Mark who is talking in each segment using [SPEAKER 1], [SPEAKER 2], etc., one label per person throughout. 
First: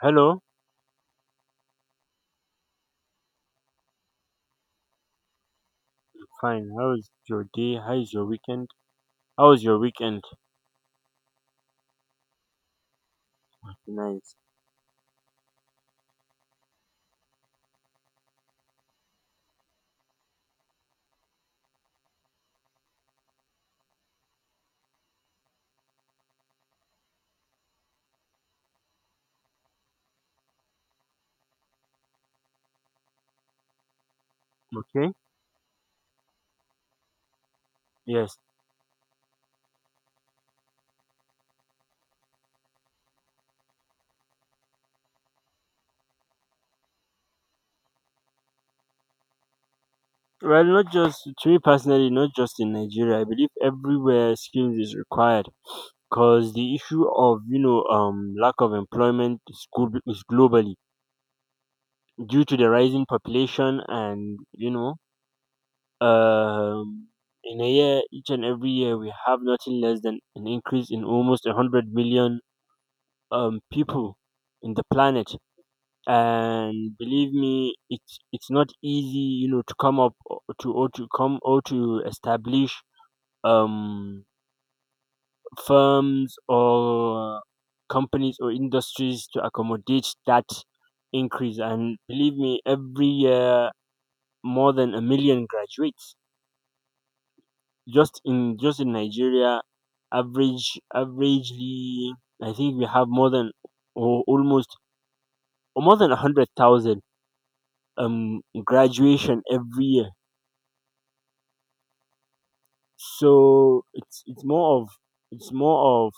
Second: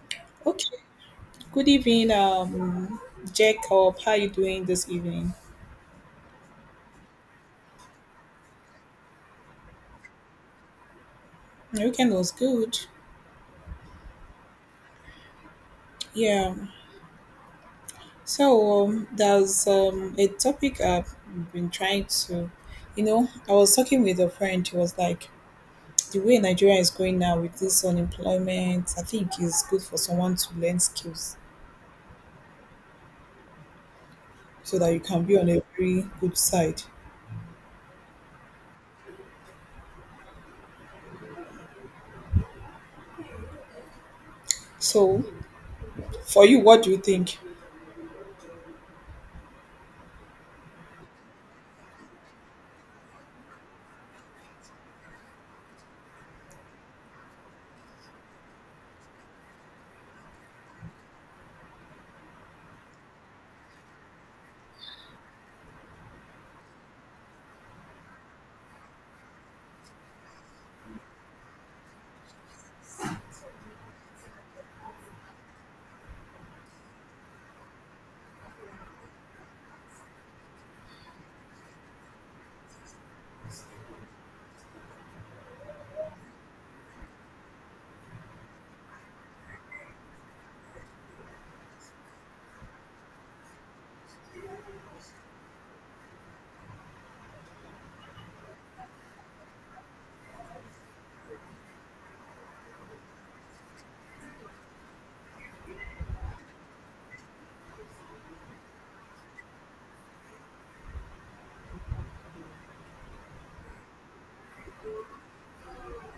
[SPEAKER 1] Hello,
[SPEAKER 2] Okay. Good evening, Jacob. How you doing this evening?
[SPEAKER 1] fine. How is your day? How is your weekend? How was your weekend?
[SPEAKER 2] My weekend was good.
[SPEAKER 1] Nice.
[SPEAKER 2] Yeah. So there's a topic I've been trying to, I was talking with a friend. He was like, the way Nigeria is going now with this unemployment, I think it's good for someone to learn skills so that you
[SPEAKER 1] Okay.
[SPEAKER 2] can be on a very good side.
[SPEAKER 1] Yes.
[SPEAKER 2] So, for you, what do you think?
[SPEAKER 1] Well, not just to me personally, not just in Nigeria. I believe everywhere skills is required because the issue of lack of employment is, globally due to the rising population and um in a year each and every year we have nothing less than an increase in almost 100 million people in the planet. And believe me, it's not easy, to come up, or to establish um firms or companies or industries to accommodate that increase. And believe me, every year, more than a million graduates, just in Nigeria. Averagely, I think we have more than, or almost, or more than 100,000 graduation every year. So it's more of it's more of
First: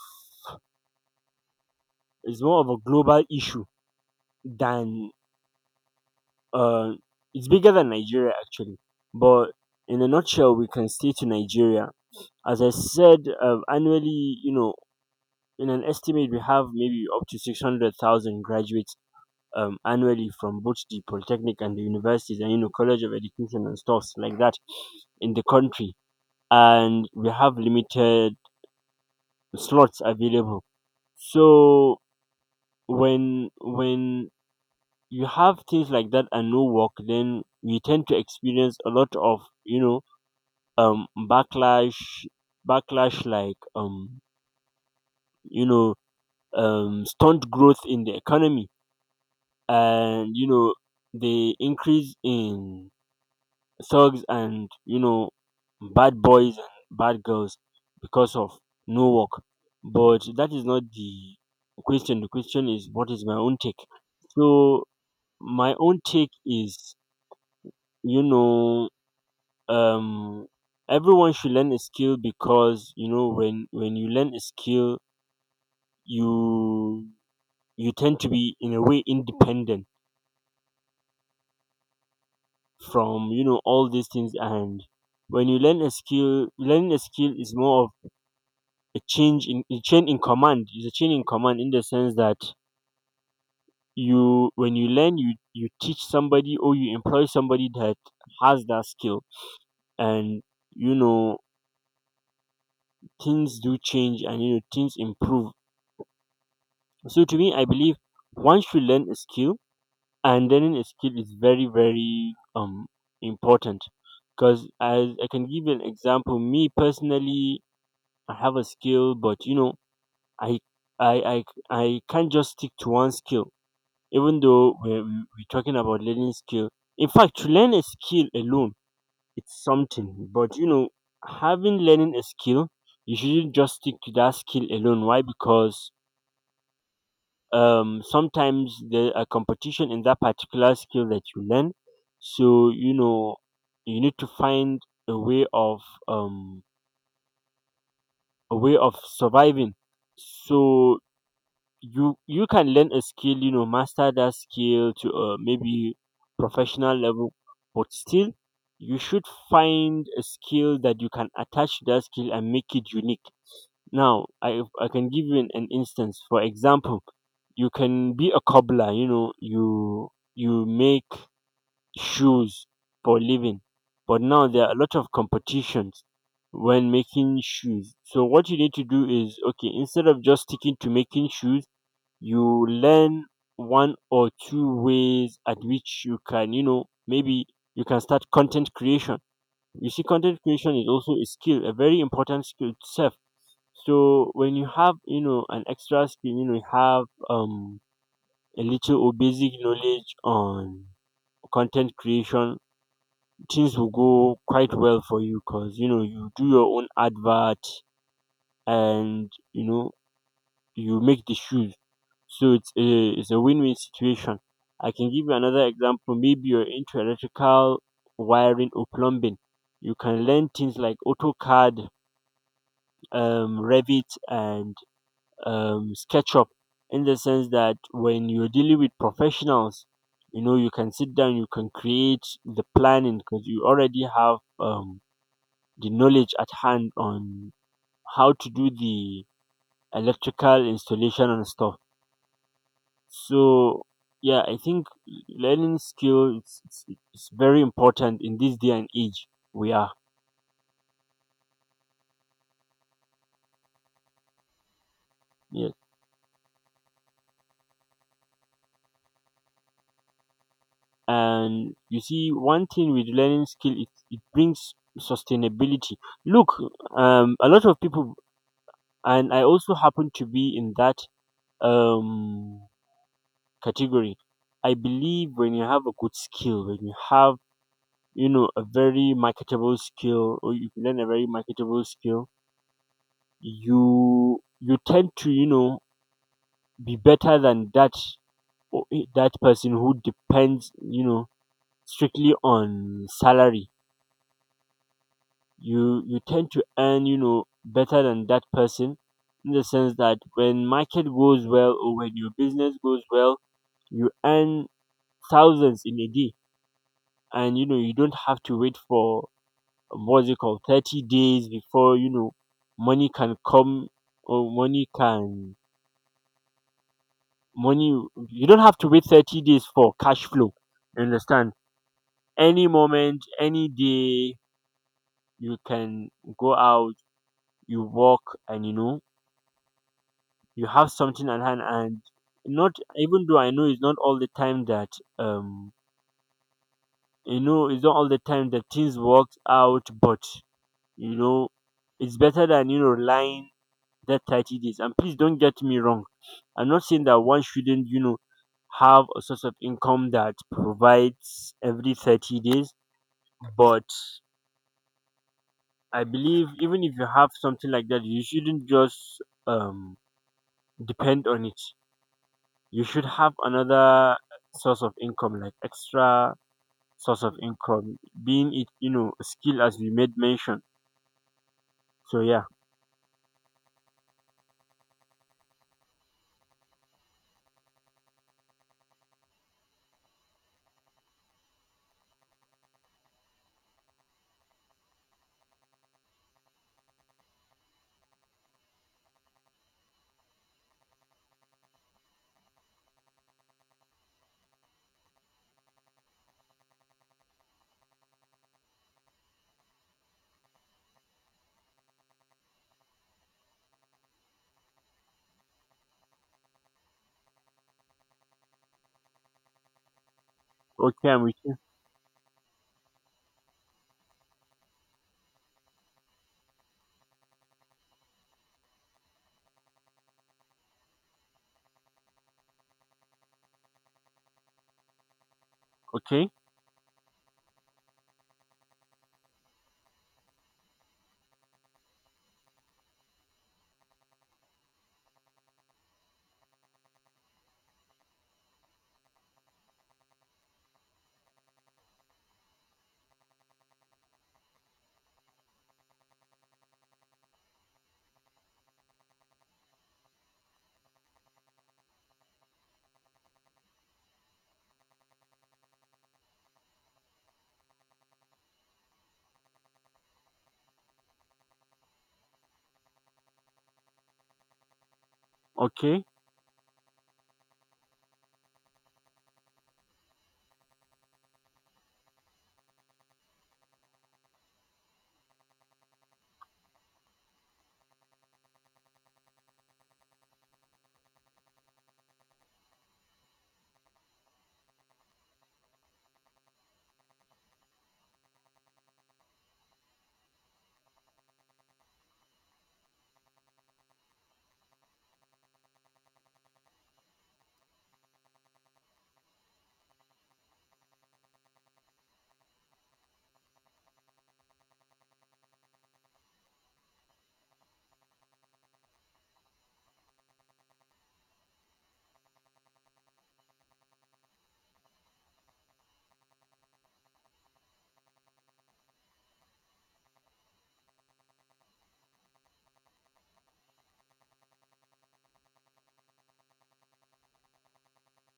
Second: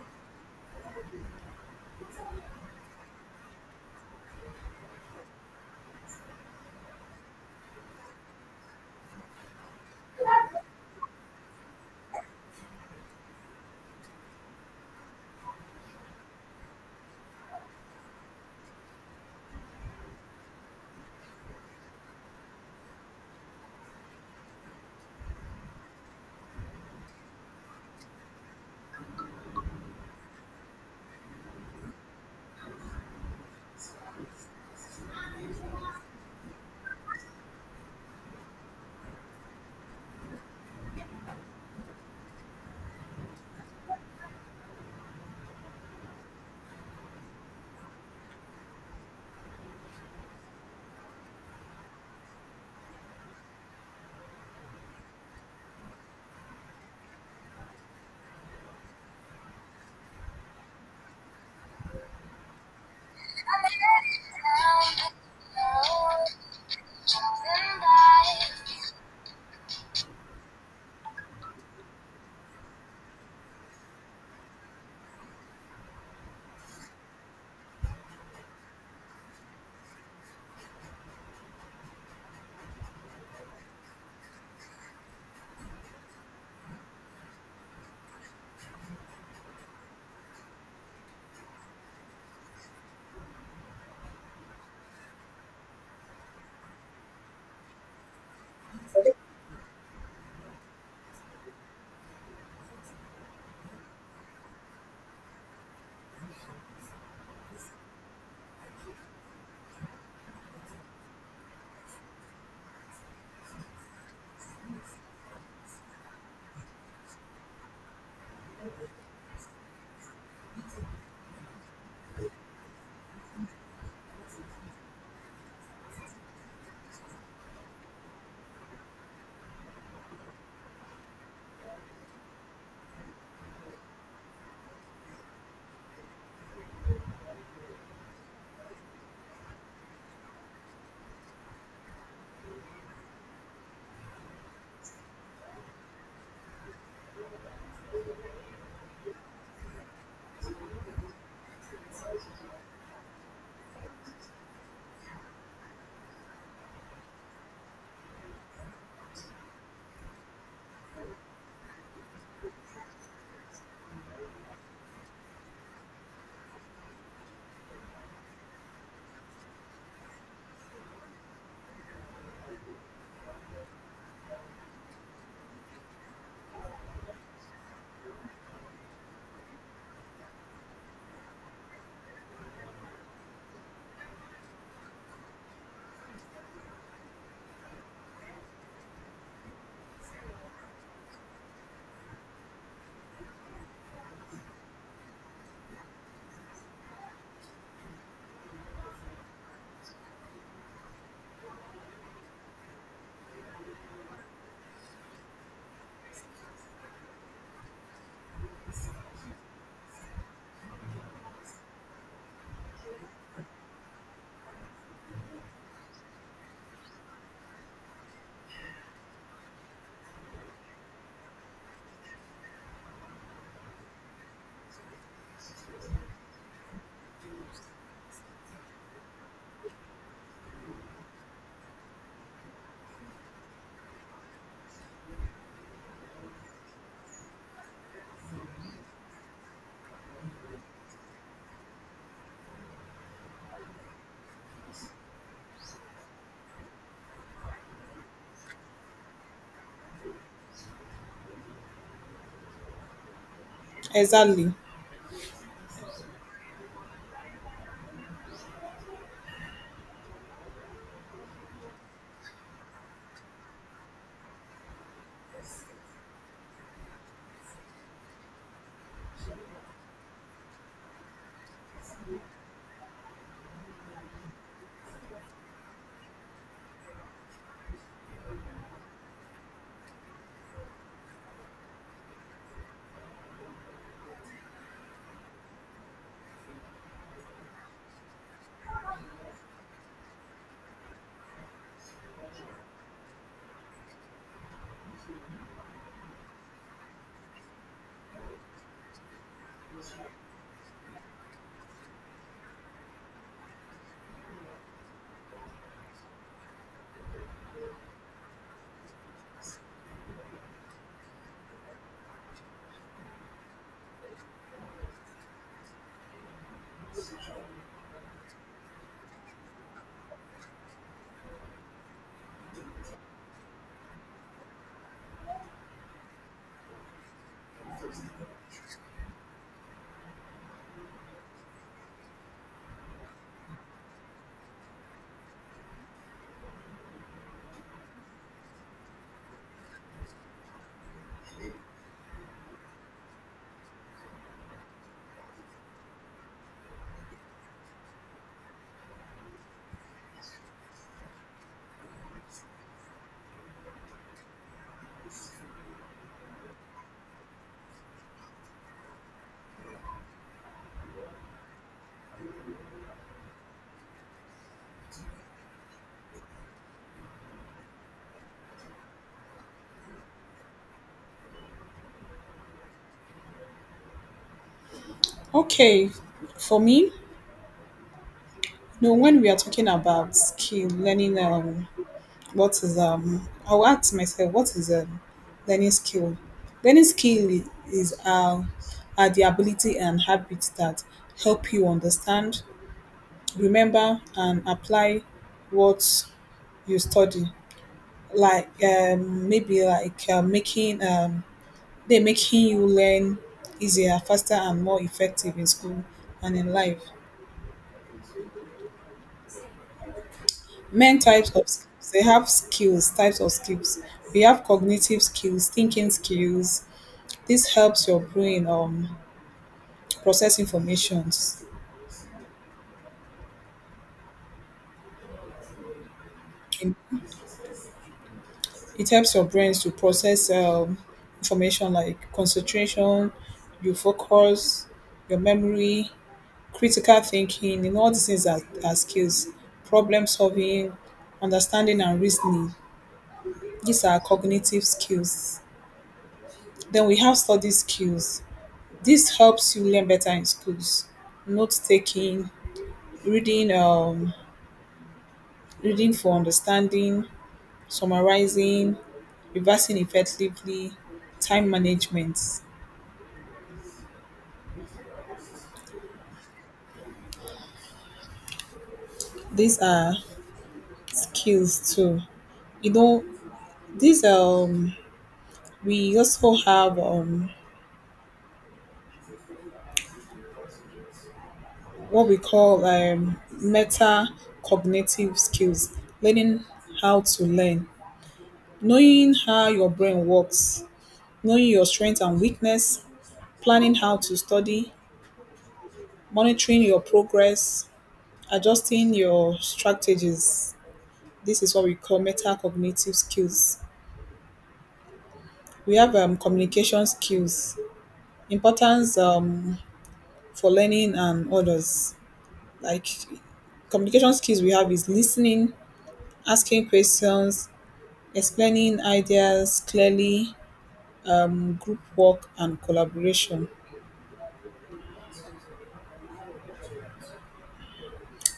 [SPEAKER 1] it's more of a global issue than, uh it's bigger than Nigeria, actually. But in a nutshell, we can stay to Nigeria. As I said, annually, in an estimate, we have maybe up to 600,000 graduates, annually, from both the polytechnic and the universities, and college of education and stuffs like that in the country, and we have limited slots available. So when you have things like that and no work, then we tend to experience a lot of, backlash. Like, you know stunt growth in the economy, and the increase in thugs, and bad boys and bad girls, because of no work. But that is not the question. The question is, what is my own take? So my own take is, you know um everyone should learn a skill, because when you learn a skill, you you tend to be, in a way, independent from, all these things. And when you learn a skill, learning a skill is more of a chain in command. It's a chain in command in the sense that, you when you learn, you teach somebody, or you employ somebody that has that skill. And, you know things do change, and things improve. So to me, I believe one should learn a skill, and learning a skill is very very important. Because, as I can give you an example, me personally, I have a skill, but I I I I can't just stick to one skill. Even though we're talking about learning skill, in fact, to learn a skill alone, it's something. But having learning a skill, you shouldn't just stick to that skill alone. Why? Because sometimes there are competition in that particular skill that you learn. So you need to find a way of, um surviving. So you can learn a skill, master that skill to, maybe professional level, but still you should find a skill that you can attach to that skill and make it unique. Now, I can give you an instance. For example, you can be a cobbler, you make shoes for a living. But now there are a lot of competitions when making shoes. So what you need to do is, okay, instead of just sticking to making shoes, you learn one or two ways at which you can, maybe you can start content creation. You see, content creation is also a skill, a very important skill itself. So when you have, an extra skill, you have, a little or basic knowledge on content creation, things will go quite well for you, because you do your own advert, and you make the shoes. So it's a win-win situation. I can give you another example. Maybe you're into electrical wiring or plumbing. You can learn things like AutoCAD, Revit, and sketch up, in the sense that when you're dealing with professionals, you can sit down, you can create the planning, because you already have, the knowledge at hand on how to do the electrical installation and stuff. So, yeah, I think learning skill, it's very important in this day and age we are.
[SPEAKER 2] Exactly.
[SPEAKER 1] Yeah. And you see, one thing with learning skill, it brings sustainability. Look, a lot of people, and I also happen to be in that um category. I believe when you have a good skill, when you have, a very marketable skill, or you learn a very marketable skill, you tend to, be better than that person who depends, strictly on salary. You tend to earn, better than that person, in the sense that when market goes well, or when your business goes well, you earn thousands in a day. And you don't have to wait for, what's it called, 30 days, before money can come. Or money can money You don't have to wait 30 days for cash flow. You understand, any moment, any day, you can go out, you walk, and you have something at hand. And not, even though I know it's not all the time that, um things work out. But you know it's better than, relying that 30 days. And please don't get me wrong, I'm not saying that one shouldn't, have a source of income that provides every 30 days. But I believe even if you have something like that, you shouldn't just, um depend on it. You should have another source of income, like extra source of income, being it, a skill, as we made mention. So yeah.
[SPEAKER 2] Okay, for me, when we are talking about skill, learning, what is I'll ask myself, what is learning skill? Learning skill is are the ability and habits that help you understand, remember, and apply what you study. Like maybe like making they making you learn easier, faster, and more effective in school and in life. Men
[SPEAKER 1] Okay, I'm
[SPEAKER 2] types
[SPEAKER 1] with
[SPEAKER 2] of
[SPEAKER 1] you.
[SPEAKER 2] skills. They have skills, types of skills. We have cognitive skills, thinking skills. This helps your brain process information.
[SPEAKER 1] Okay,
[SPEAKER 2] It it helps your brains to process information like concentration, your focus, your memory, critical thinking, and all these things are skills. Problem solving, understanding and reasoning. These are cognitive skills. Then we have study skills. This helps you learn better in schools. Note taking, reading, reading for understanding, summarizing, reversing effectively, time management.
[SPEAKER 1] okay,
[SPEAKER 2] These are skills too. You know, these we also have what we call meta cognitive skills, learning how to learn, knowing how your brain works, knowing your strengths and weakness, planning how to study, monitoring your progress, adjusting your strategies. This is what we call metacognitive skills. We have communication skills, importance for learning and others. Like communication skills we have is listening, asking questions, explaining ideas clearly, group work, and collaboration.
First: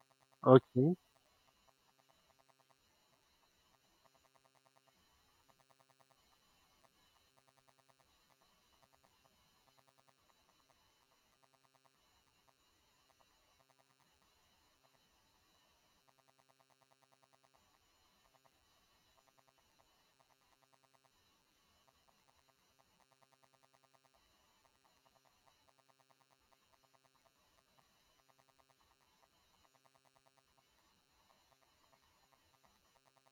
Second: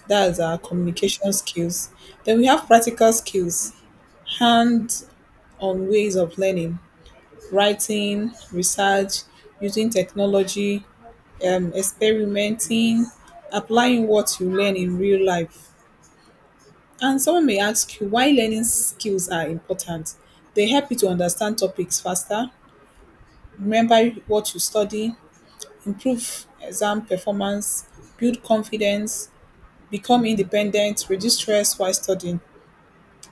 [SPEAKER 2] That's our
[SPEAKER 1] okay.
[SPEAKER 2] communication skills. Then we have practical skills, hand on ways of learning, writing, research, using technology, experimenting, applying what you learn in real life. And someone may ask you why learning skills are important. They help you to understand topics faster, remember what you study, improve exam performance, build confidence, become independent, reduce stress while studying.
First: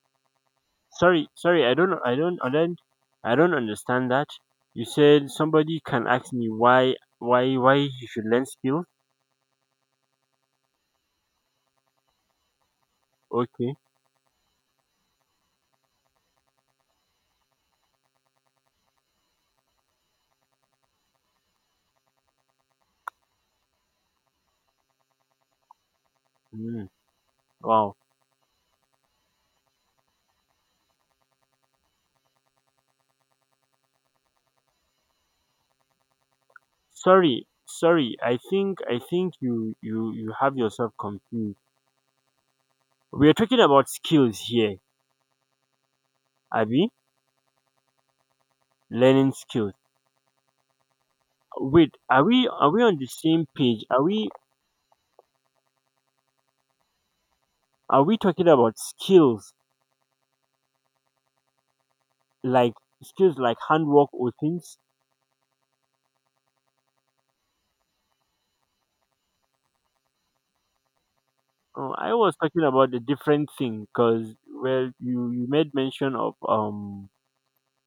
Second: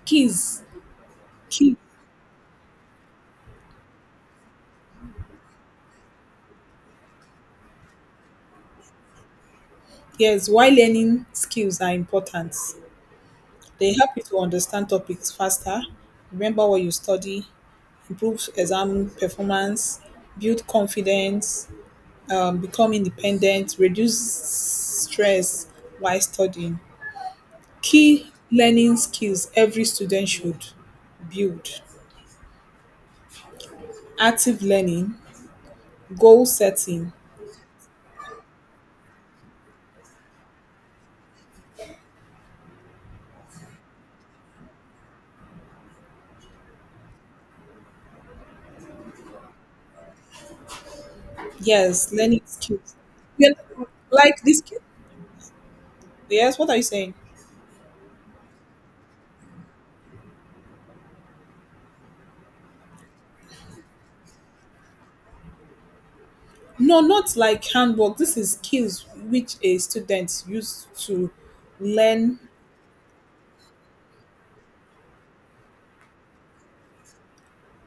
[SPEAKER 2] Keys,
[SPEAKER 1] Sorry, sorry, I
[SPEAKER 2] key,
[SPEAKER 1] don't, I don't, I don't, I don't understand that. You said somebody can ask me, why he should learn skill.
[SPEAKER 2] yes, why learning skills are important.
[SPEAKER 1] Okay.
[SPEAKER 2] They help you to understand topics faster, remember what you study, improve exam performance, build confidence, become independent, reduce stress while studying.
[SPEAKER 1] Mm, wow.
[SPEAKER 2] Key learning skills every student should build active learning, goal setting.
[SPEAKER 1] Sorry, sorry. I think you have yourself confused. We are talking about skills here, Abby, learning skills. Wait,
[SPEAKER 2] Yes,
[SPEAKER 1] are
[SPEAKER 2] learning
[SPEAKER 1] we are we
[SPEAKER 2] skills.
[SPEAKER 1] on the same
[SPEAKER 2] Yeah,
[SPEAKER 1] page? Are we
[SPEAKER 2] like this. Yes, what are you saying?
[SPEAKER 1] are we talking about skills, like skills like handwork, or things?
[SPEAKER 2] No, not like handwork. This is skills which a student used to
[SPEAKER 1] Oh, I was
[SPEAKER 2] learn.
[SPEAKER 1] talking about a different thing, because, well, you made mention of,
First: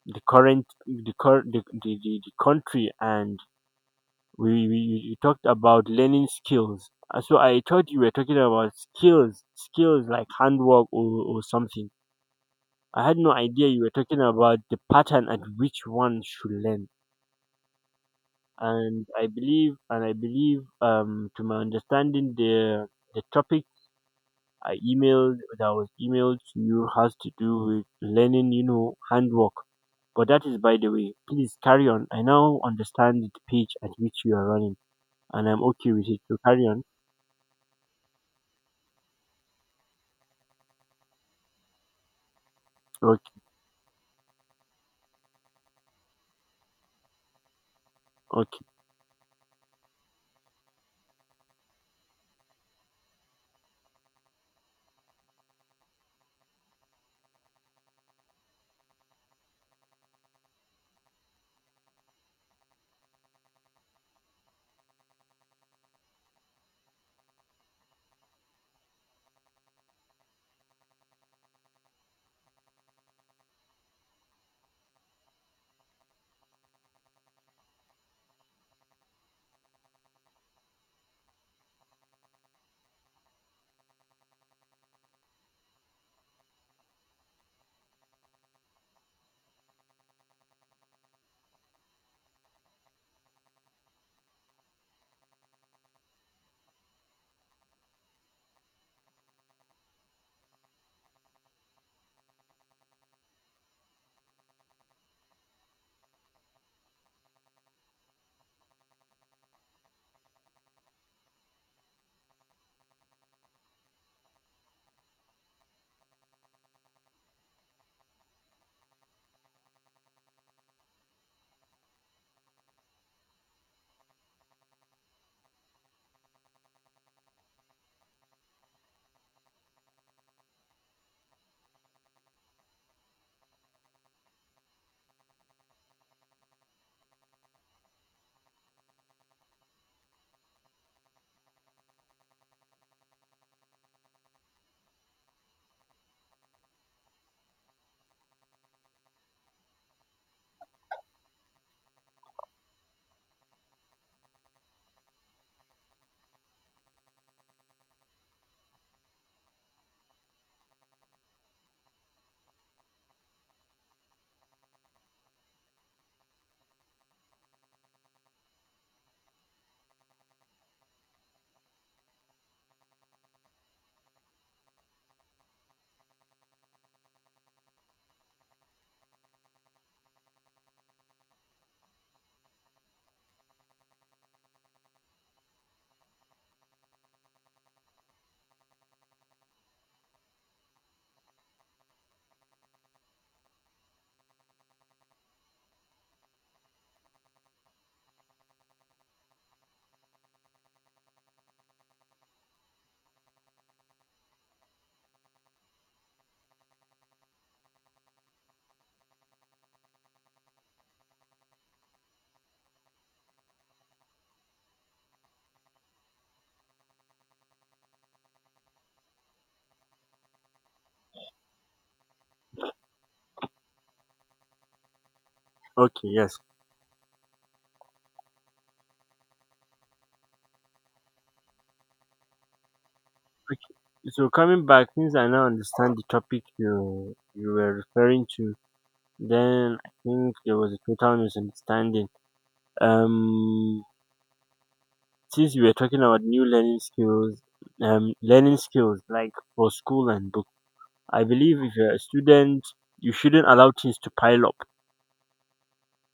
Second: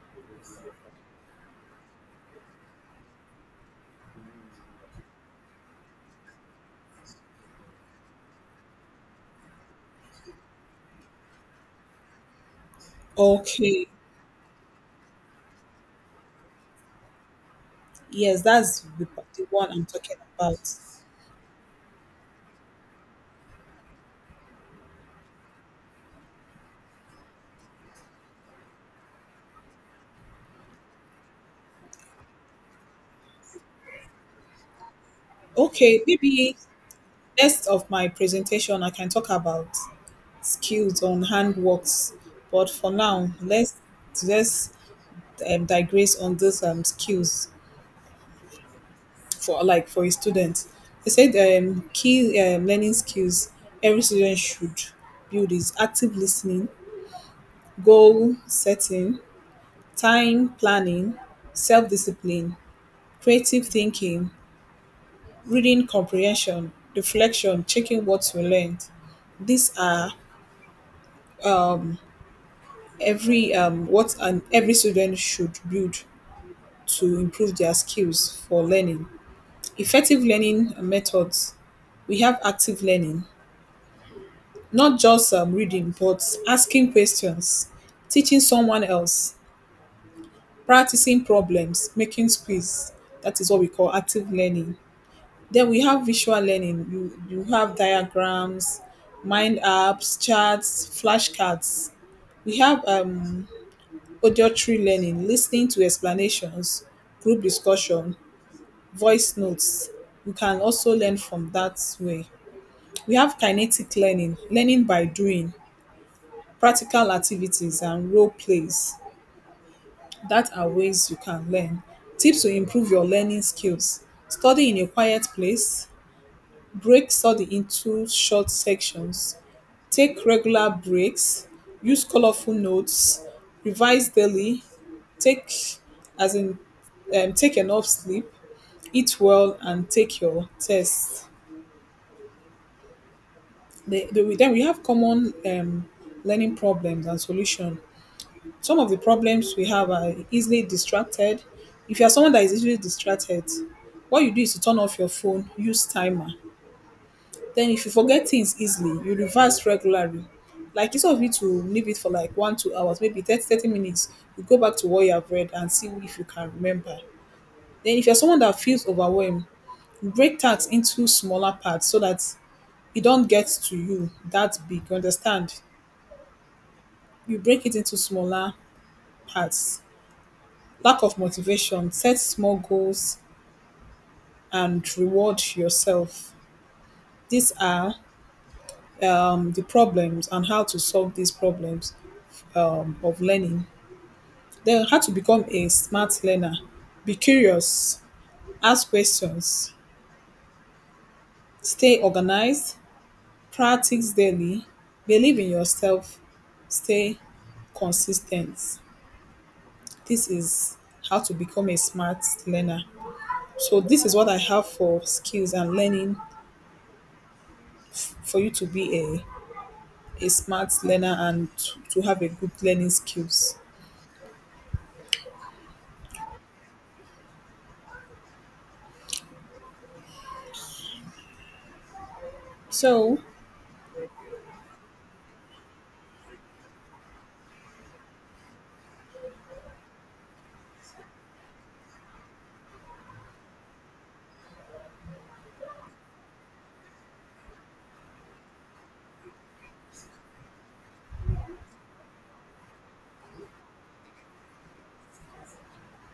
[SPEAKER 1] the current the cur- the country, and we you you talked about learning skills. So I thought you were talking about skills like handwork, or, something. I had no idea you
[SPEAKER 2] Okay,
[SPEAKER 1] were talking about the pattern at which one should learn.
[SPEAKER 2] yes, that's the
[SPEAKER 1] And I
[SPEAKER 2] the one
[SPEAKER 1] believe,
[SPEAKER 2] I'm talking about.
[SPEAKER 1] to my understanding, the topic I emailed that was emailed to you has to do with learning, handwork. But that is by the way. Please carry on. I now understand the page at which you are running, and I'm okay
[SPEAKER 2] Okay,
[SPEAKER 1] with it. So
[SPEAKER 2] maybe
[SPEAKER 1] carry on.
[SPEAKER 2] next of my presentation, I can talk about skills on handworks. But for now,
[SPEAKER 1] Okay,
[SPEAKER 2] let's digress on this skills
[SPEAKER 1] okay,
[SPEAKER 2] for like for a student. They said key learning skills every student should build is active listening, goal setting, time planning, self discipline, creative thinking, reading comprehension, reflection, checking what we learned. These are every what an every student should build to improve their skills for learning. Effective learning methods. We have active learning, not just reading, but asking questions, teaching someone else, practicing problems, making quiz. That is what we call active learning. Then we have visual learning. You have diagrams, mind apps, charts, flashcards. We have auditory learning, listening to explanations, group discussion, voice notes. You can also learn from that way. We have kinetic learning, learning by doing, practical activities and role plays. That are ways you can learn. Tips to improve your learning skills. Study in a quiet place. Break study into short sections. Take regular breaks, use colorful notes, revise daily, take as in take enough sleep, eat well, and take your tests. Then we have common learning problems and solution. Some of the problems we have are easily distracted. If you are someone that is easily distracted, what you do is to turn off your phone, use timer. Then if you forget things easily, you reverse regularly. Like instead of you to leave it for like one, 2 hours, maybe thirty minutes, you go back to what you have read and see if you can remember. Then if you're someone that feels overwhelmed, break tasks into smaller parts so that it don't get to you that big. You understand? You break it into smaller parts. Lack of motivation, set small goals and reward yourself. These are the problems and how to solve these problems of learning. Then how to become a smart learner. Be curious, ask questions, stay organized, practice daily, believe in yourself, stay consistent. This is how to become a smart learner. So this is what I have for skills and learning for you to be a smart learner and to have a good learning skills.
[SPEAKER 1] okay, yes.
[SPEAKER 2] So
[SPEAKER 1] Okay. So coming back, since I now understand the topic you were referring to, then I think there was a total misunderstanding. Um since you were talking about new learning skills like for school and book, I believe if you're a student, you shouldn't allow things to pile up.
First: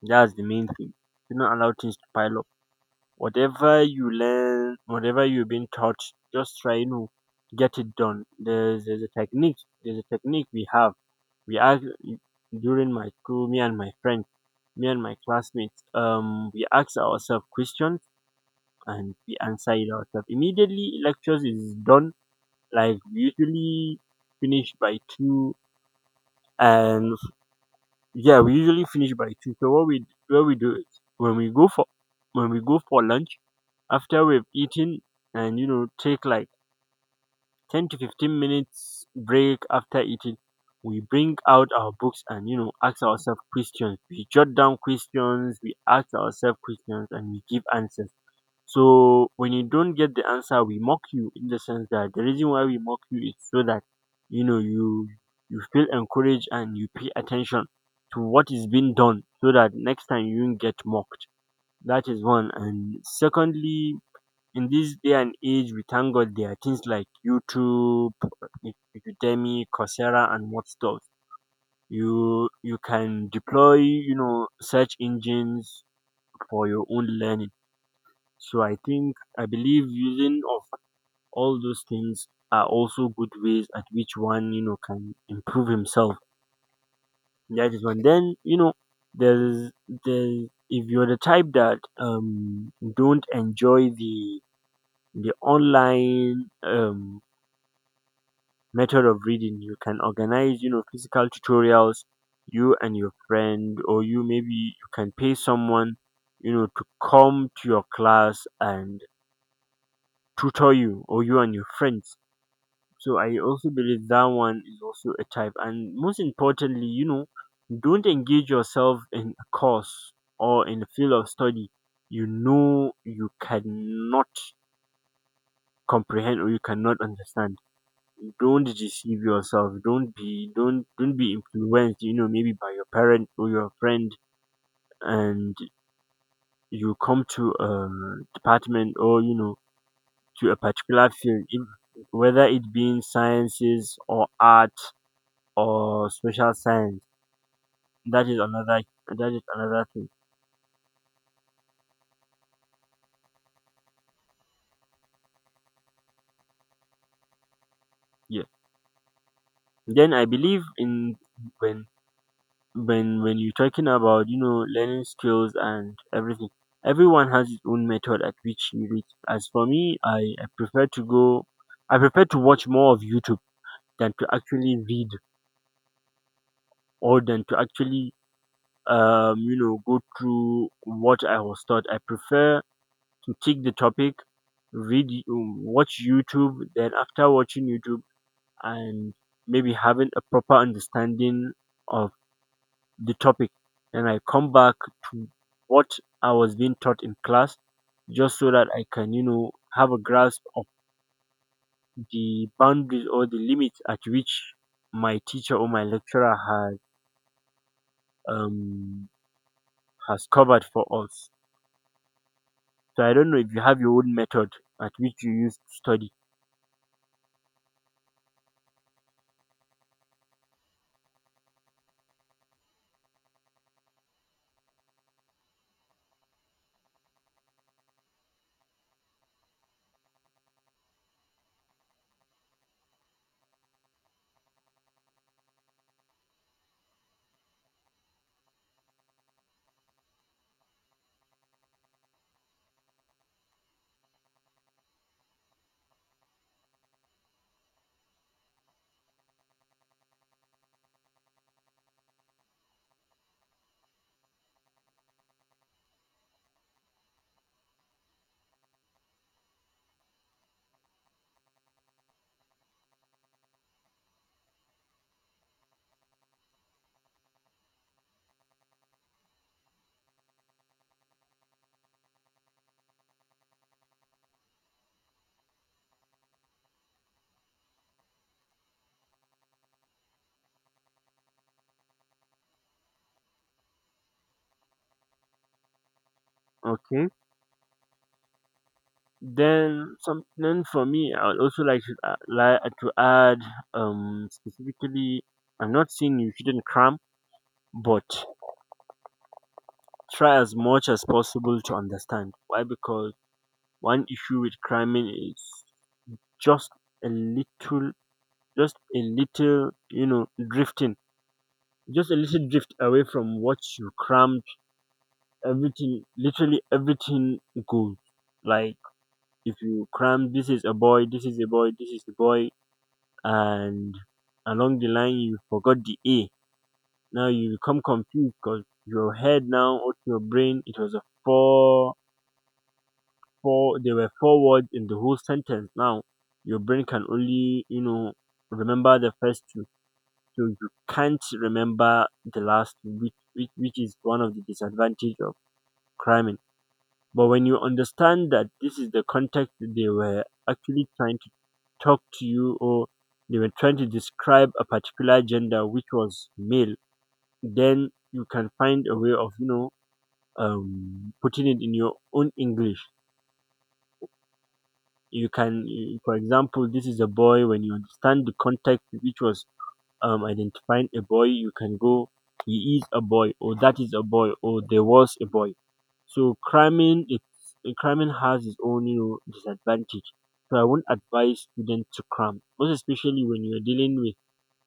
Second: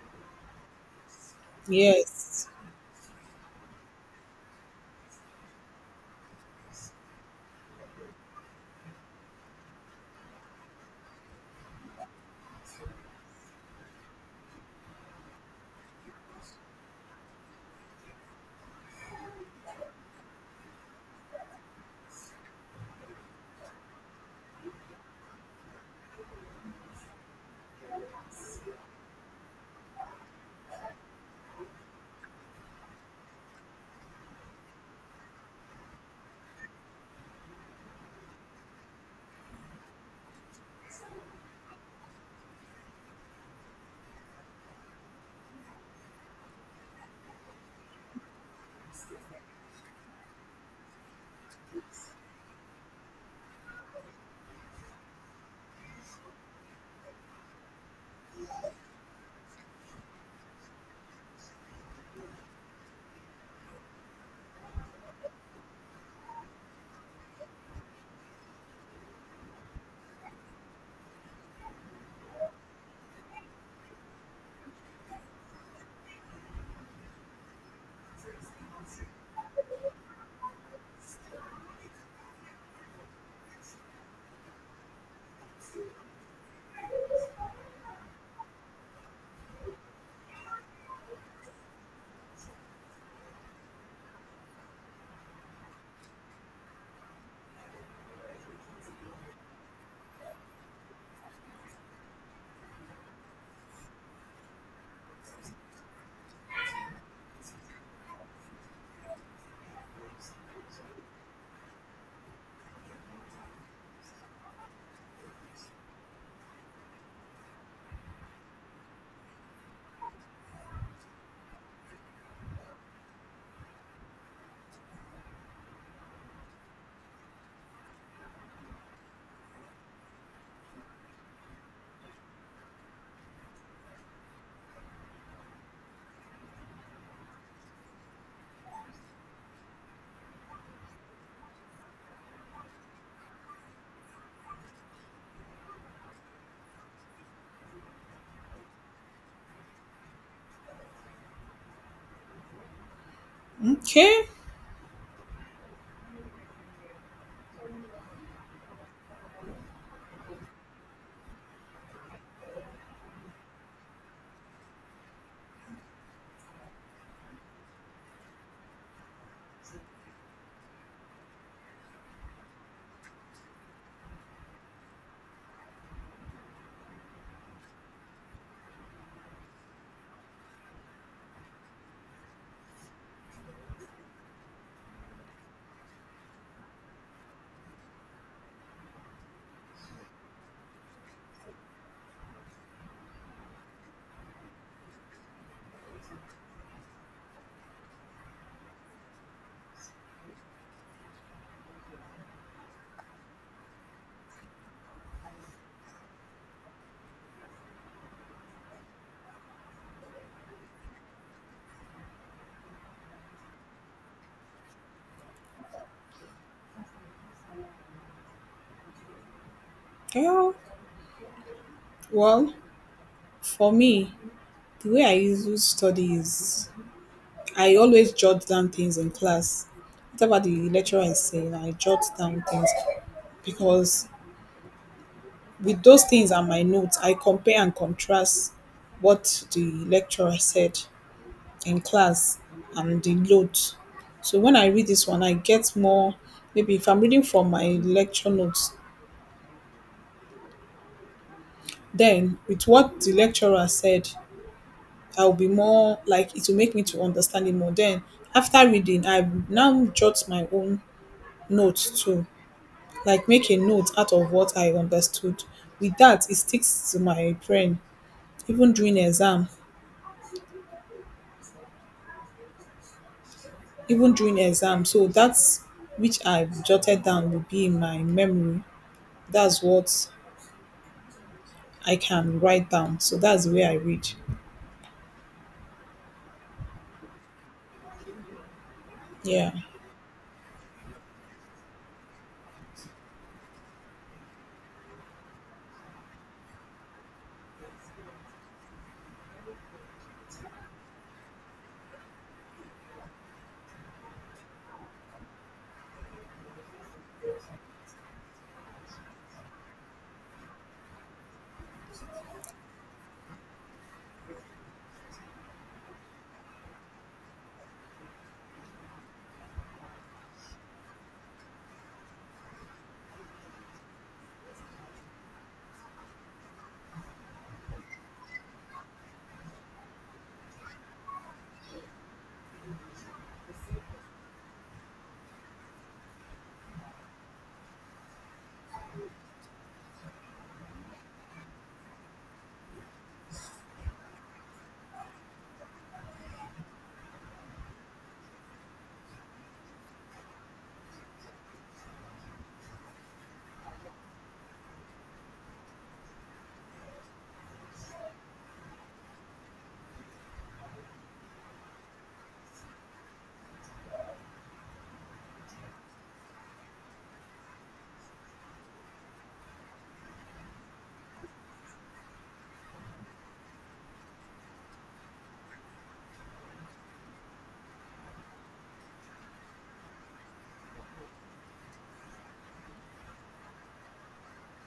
[SPEAKER 1] That's the main thing. You don't allow things to pile up.
[SPEAKER 2] yes.
[SPEAKER 1] Whatever you learn, whatever you've been taught, just try to get it done. There's a technique. There's a technique we have. We ask During my school, me and my classmates, we ask ourselves questions, and we answer it ourselves. Immediately lectures is done, like we usually finish by two, and yeah, we usually finish by two. So what we do is, when we go for when we go for lunch. After we've eaten, and take like 10 to 15 minutes break after eating, we bring out our books and ask ourselves questions. We jot down questions, we ask ourselves questions, and we give answers. So when you don't get the answer, we mock you, in the sense that the reason why we mock you is so that, you know you you feel encouraged, and you pay attention to what is being done, so that next time you won't get mocked. That is one. And secondly, in this day and age, we thank God there are things like YouTube, E-, Udemy, Coursera, and what stuff. You can deploy, search engines for your own learning. So I think I believe using of all those things are also good ways at which one can improve himself. That is one. Then, there's there's if you're the type that don't enjoy the online method of reading, you can organize, physical tutorials, you and your friend, or you, maybe you can pay someone, to come to your class and tutor you, or you and your friends. So I also believe that one is also a type. And most importantly, don't engage yourself in a course or in a field of study you cannot comprehend or you cannot understand. Don't deceive yourself. Don't be influenced, maybe by your parent or your friend, and you come to a department, or to a particular field, whether it being sciences or art or social science. That is another that is another thing.
[SPEAKER 2] Okay.
[SPEAKER 1] Yeah. Then I believe in, when when you're talking about learning skills and everything, everyone has his own method at which you reach. As for me, I prefer to go. I prefer to watch more of YouTube than to actually read, or than to actually go through what I was taught. I prefer to take the topic, read, watch YouTube, then after watching YouTube and maybe having a proper understanding of the topic, and I come back to what I was being taught in class just so that I can, have a grasp of the boundaries or the limits at which my teacher or my lecturer um has covered for us. So I don't know if you have your own method at which you use to study.
[SPEAKER 2] Girl. Well, for me, the way I usually study is I always jot down things in class. Whatever the lecturer is saying, I jot down things because with those things are my notes, I compare and contrast what the lecturer said in class and the notes. So when I read this one, I get more. Maybe if I'm reading from my lecture notes, then with what the lecturer said I'll be more like it will make me to understand it more. Then after reading, I now jot my own notes too, like make a note out of what I understood. With that, it sticks to my brain even during exam, even during exam. So that's which I jotted down will be in my memory. That's what I can write down. So that's the way I read.
[SPEAKER 1] Okay.
[SPEAKER 2] Yeah.
[SPEAKER 1] Then something for me, I would also like to add, specifically, I'm not saying you shouldn't cram, but try as much as possible to understand. Why? Because one issue with cramming is just a little, just a little, drifting. Just a little drift away from what you crammed. Everything, literally everything goes. Like if you cram, this is a boy, this is a boy, this is a boy, and along the line you forgot the A. Now you become confused because your head now, or your brain, it was a four four there were four words in the whole sentence. Now your brain can only, remember the first two. So you can't remember the last two, which is one of the disadvantage of cramming. But when you understand that this is the context, that they were actually trying to talk to you, or they were trying to describe a particular gender which was male, then you can find a way of, putting it in your own English. For example, this is a boy, when you understand the context, which was identifying a boy, you can go, he is a boy, or that is a boy, or there was a boy. So cramming has its own, disadvantage. So I won't advise students to cram, most especially when you're dealing with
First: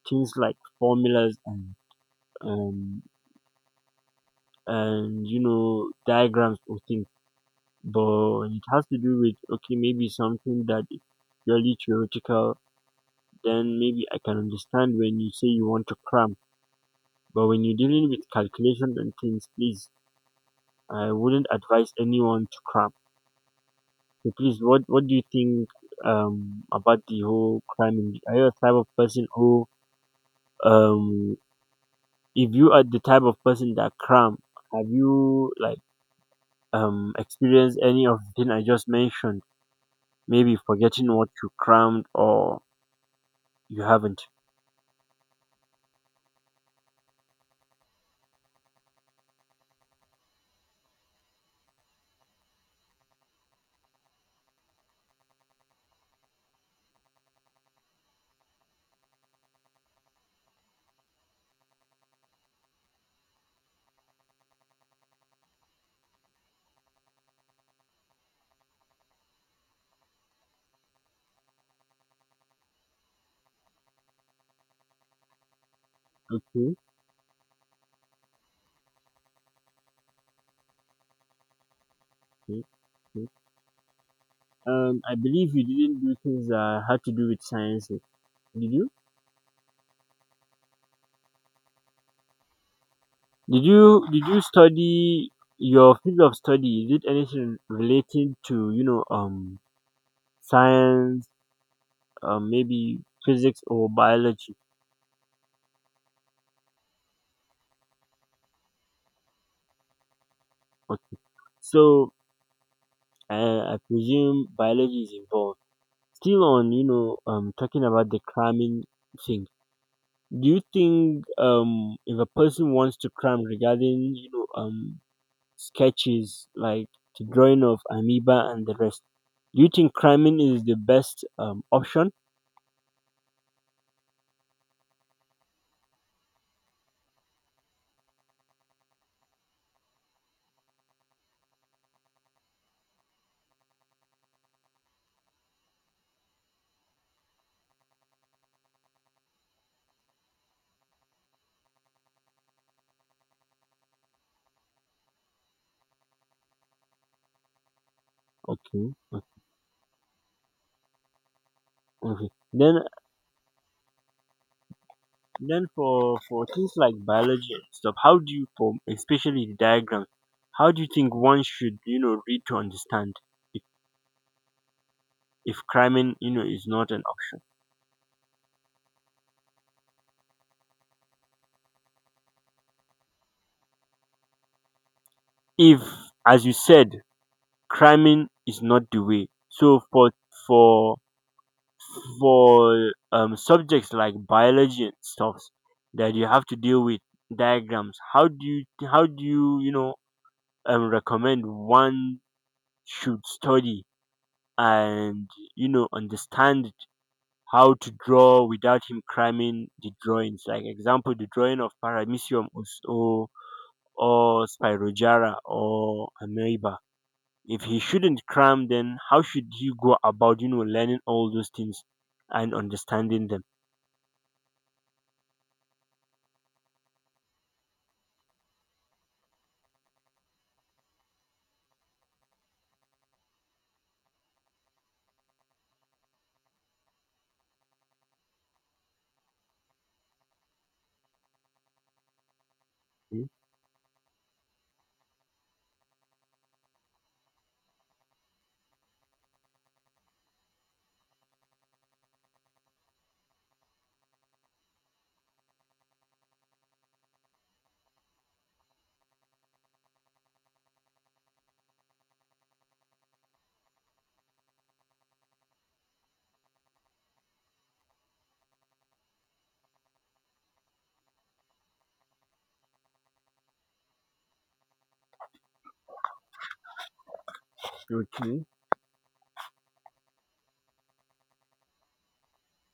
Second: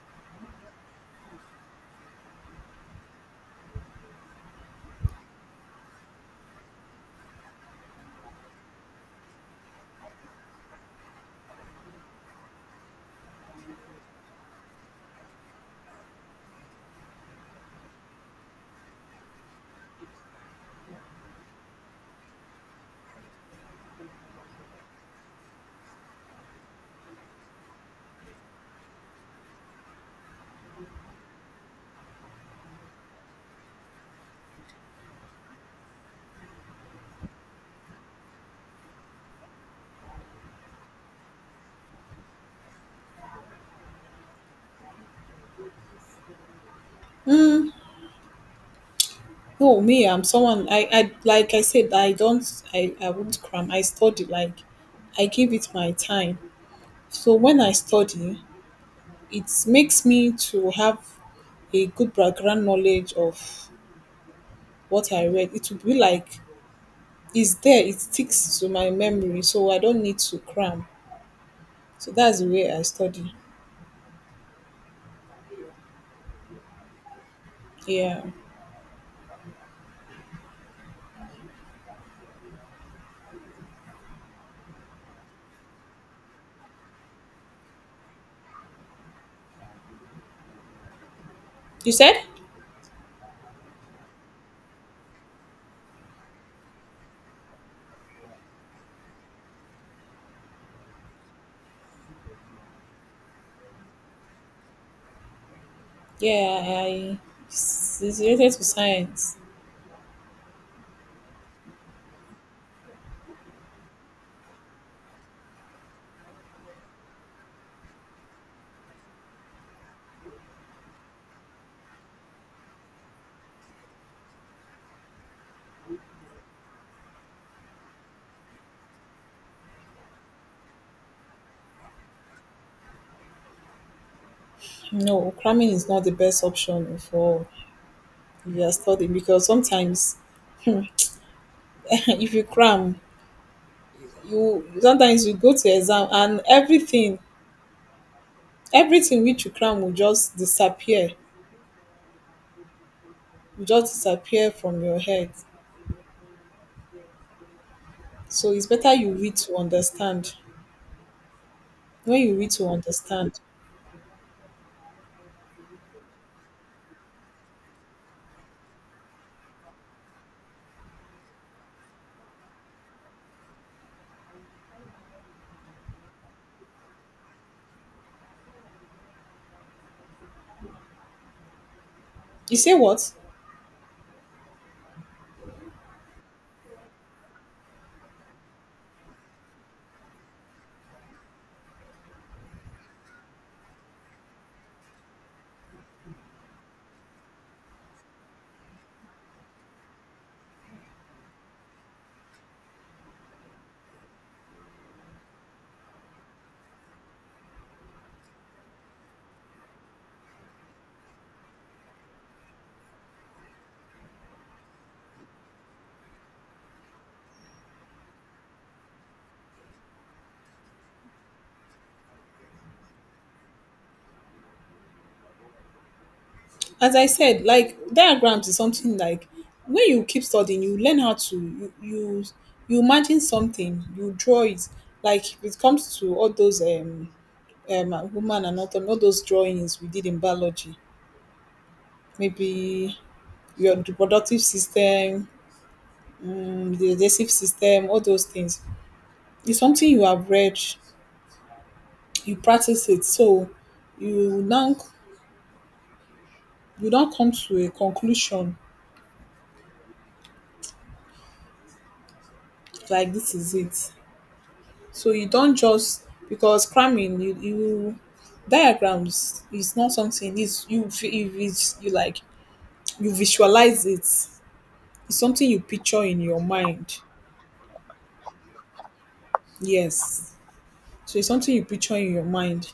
[SPEAKER 1] things like formulas, um, and diagrams or things. But when it has to do with, okay, maybe something that is purely theoretical, then maybe I can understand when you say you want to cram. But when you're dealing with calculations and things, please, I wouldn't advise anyone to cram. So please, what do you think about the whole cramming? Are you a type of person who, um if you are the type of person that cram, have you, like, experienced any of the thing I just mentioned? Maybe forgetting what you crammed, or you haven't?
[SPEAKER 2] No, me, I'm someone I like I said, I don't I wouldn't cram. I study like I give it my time. So when I study, it makes me to have a good background knowledge of what I read. It will be like it's there, it sticks to my memory, so I don't need to cram. So that's the way I study.
[SPEAKER 1] Okay,
[SPEAKER 2] Yeah.
[SPEAKER 1] okay, okay. I believe you didn't do things that had to do with sciences. Did you?
[SPEAKER 2] You said?
[SPEAKER 1] Did you study your field of study? Is it anything relating to science, maybe physics or biology?
[SPEAKER 2] Yeah, I it's related to science.
[SPEAKER 1] Okay, so I presume biology is involved. Still on, talking about the cramming thing. Do you think, if a person wants to cram regarding sketches like the drawing of amoeba and the rest, do you think cramming is the best option?
[SPEAKER 2] No, cramming is not the best option for if you are studying because sometimes if you cram, you sometimes you go to exam and everything everything which you cram will just disappear from your head. So it's better
[SPEAKER 1] Okay.
[SPEAKER 2] you read to understand. When
[SPEAKER 1] Okay.
[SPEAKER 2] you read to
[SPEAKER 1] Then
[SPEAKER 2] understand.
[SPEAKER 1] then for things like biology and stuff, how do you form especially the diagrams, how do you think one should, read to understand if if cramming, is not an option?
[SPEAKER 2] You say what?
[SPEAKER 1] If, as you said, cramming is not the way. So for for subjects like biology and stuff that you have to deal with diagrams, how do you, recommend one should study and understand how to draw without him cramming the drawings, like example the drawing of paramecium, or spirogera or amoeba. If he shouldn't cram, then how should he go about, learning all those things and understanding them?
[SPEAKER 2] As I said, like diagrams is something like when you keep studying you learn how to you imagine something you draw it. Like if it comes to all those human anatomy, all those drawings we did in biology, maybe
[SPEAKER 1] Mm,
[SPEAKER 2] your reproductive system, the digestive system, all those things, it's something you have read, you practice it, so you now, you don't come to a conclusion like this is it. So you don't just because cramming you diagrams is not something is you vi- you vis- you like you visualize it. It's something you picture in your mind.
[SPEAKER 1] okay,
[SPEAKER 2] Yes. So it's something you picture in your mind.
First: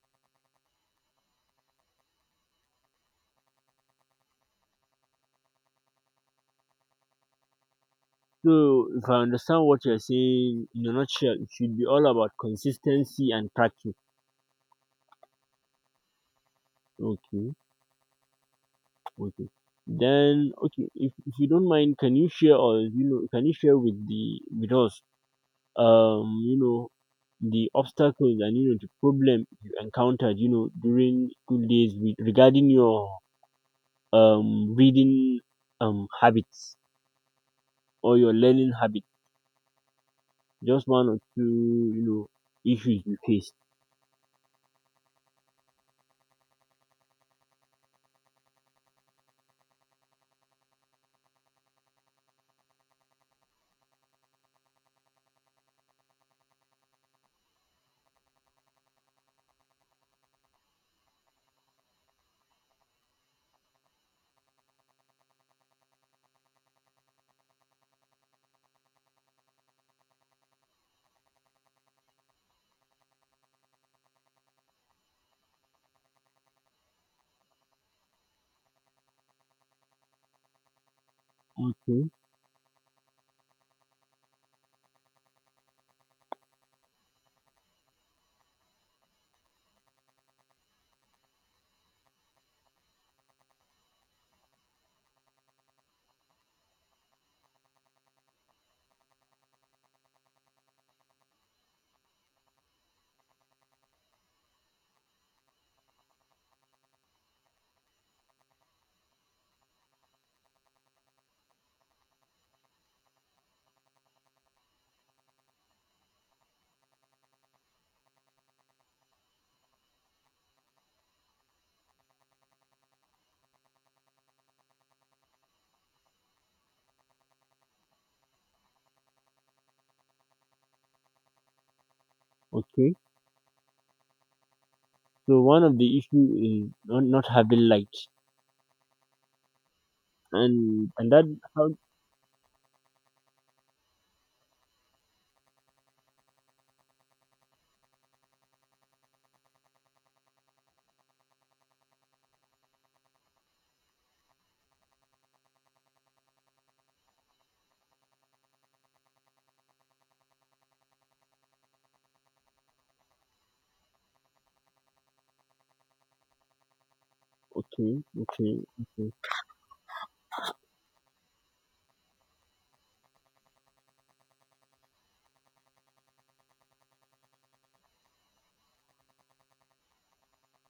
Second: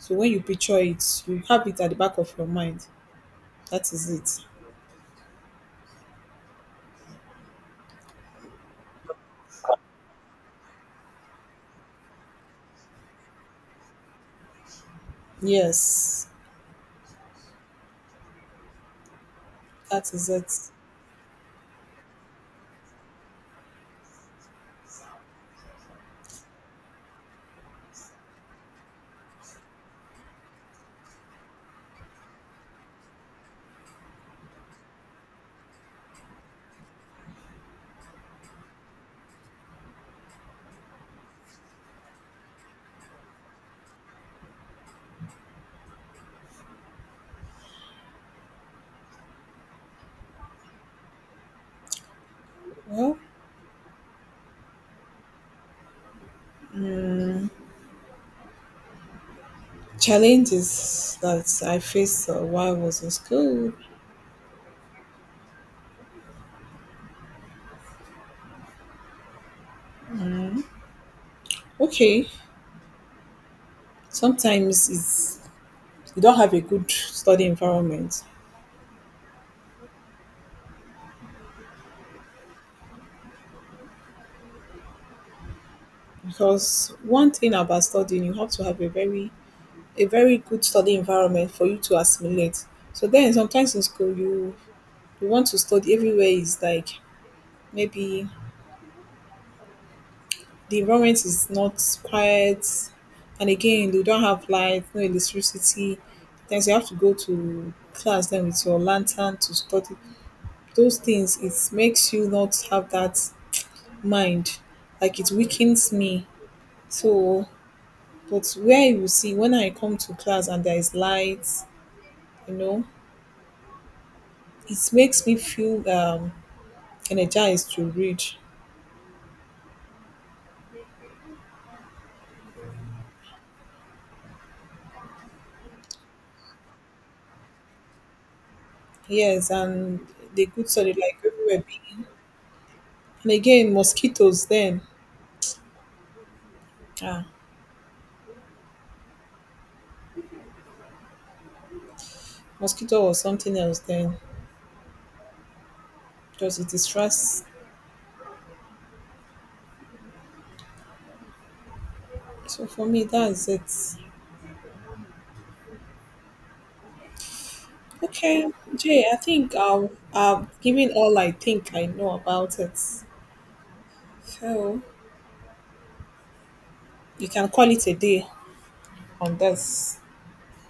[SPEAKER 2] So when you picture it, you have it at the back of your mind. That is it.
[SPEAKER 1] so if I understand what you're saying, in a nutshell it should be all about consistency and practice.
[SPEAKER 2] Yes.
[SPEAKER 1] Okay. Okay.
[SPEAKER 2] That is
[SPEAKER 1] Then,
[SPEAKER 2] it.
[SPEAKER 1] okay, if you don't mind, can you share, or can you share with the with us um you know the obstacles and the problem you encountered during school days with, regarding your reading habits, or your learning habits? Just one or two, issues you faced.
[SPEAKER 2] Well, challenges that I faced while I was in school. Okay, sometimes it's you don't have a good study environment
[SPEAKER 1] Okay,
[SPEAKER 2] because one thing about studying, you have to have a very good study environment for you to assimilate. So then sometimes in school you want to study everywhere is like maybe the environment is not quiet, and again you don't have light, no electricity. Then you have to go to class then with your lantern to study. Those things, it makes you not have that mind, like it weakens me. So, but where you see, when I come to class and there is lights, you know, it makes me feel energized to read.
[SPEAKER 1] okay. So one of the issue is not having light,
[SPEAKER 2] Yes, and the good
[SPEAKER 1] and
[SPEAKER 2] study
[SPEAKER 1] and
[SPEAKER 2] like
[SPEAKER 1] that.
[SPEAKER 2] everywhere
[SPEAKER 1] How?
[SPEAKER 2] big, and again mosquitoes, then ah, mosquito or something else, then because it distracts. So for me, that's it.
[SPEAKER 1] Okay,
[SPEAKER 2] Okay,
[SPEAKER 1] okay,
[SPEAKER 2] Jay,
[SPEAKER 1] okay.
[SPEAKER 2] I think I've given all I think I know about it. So you can call it a day on this.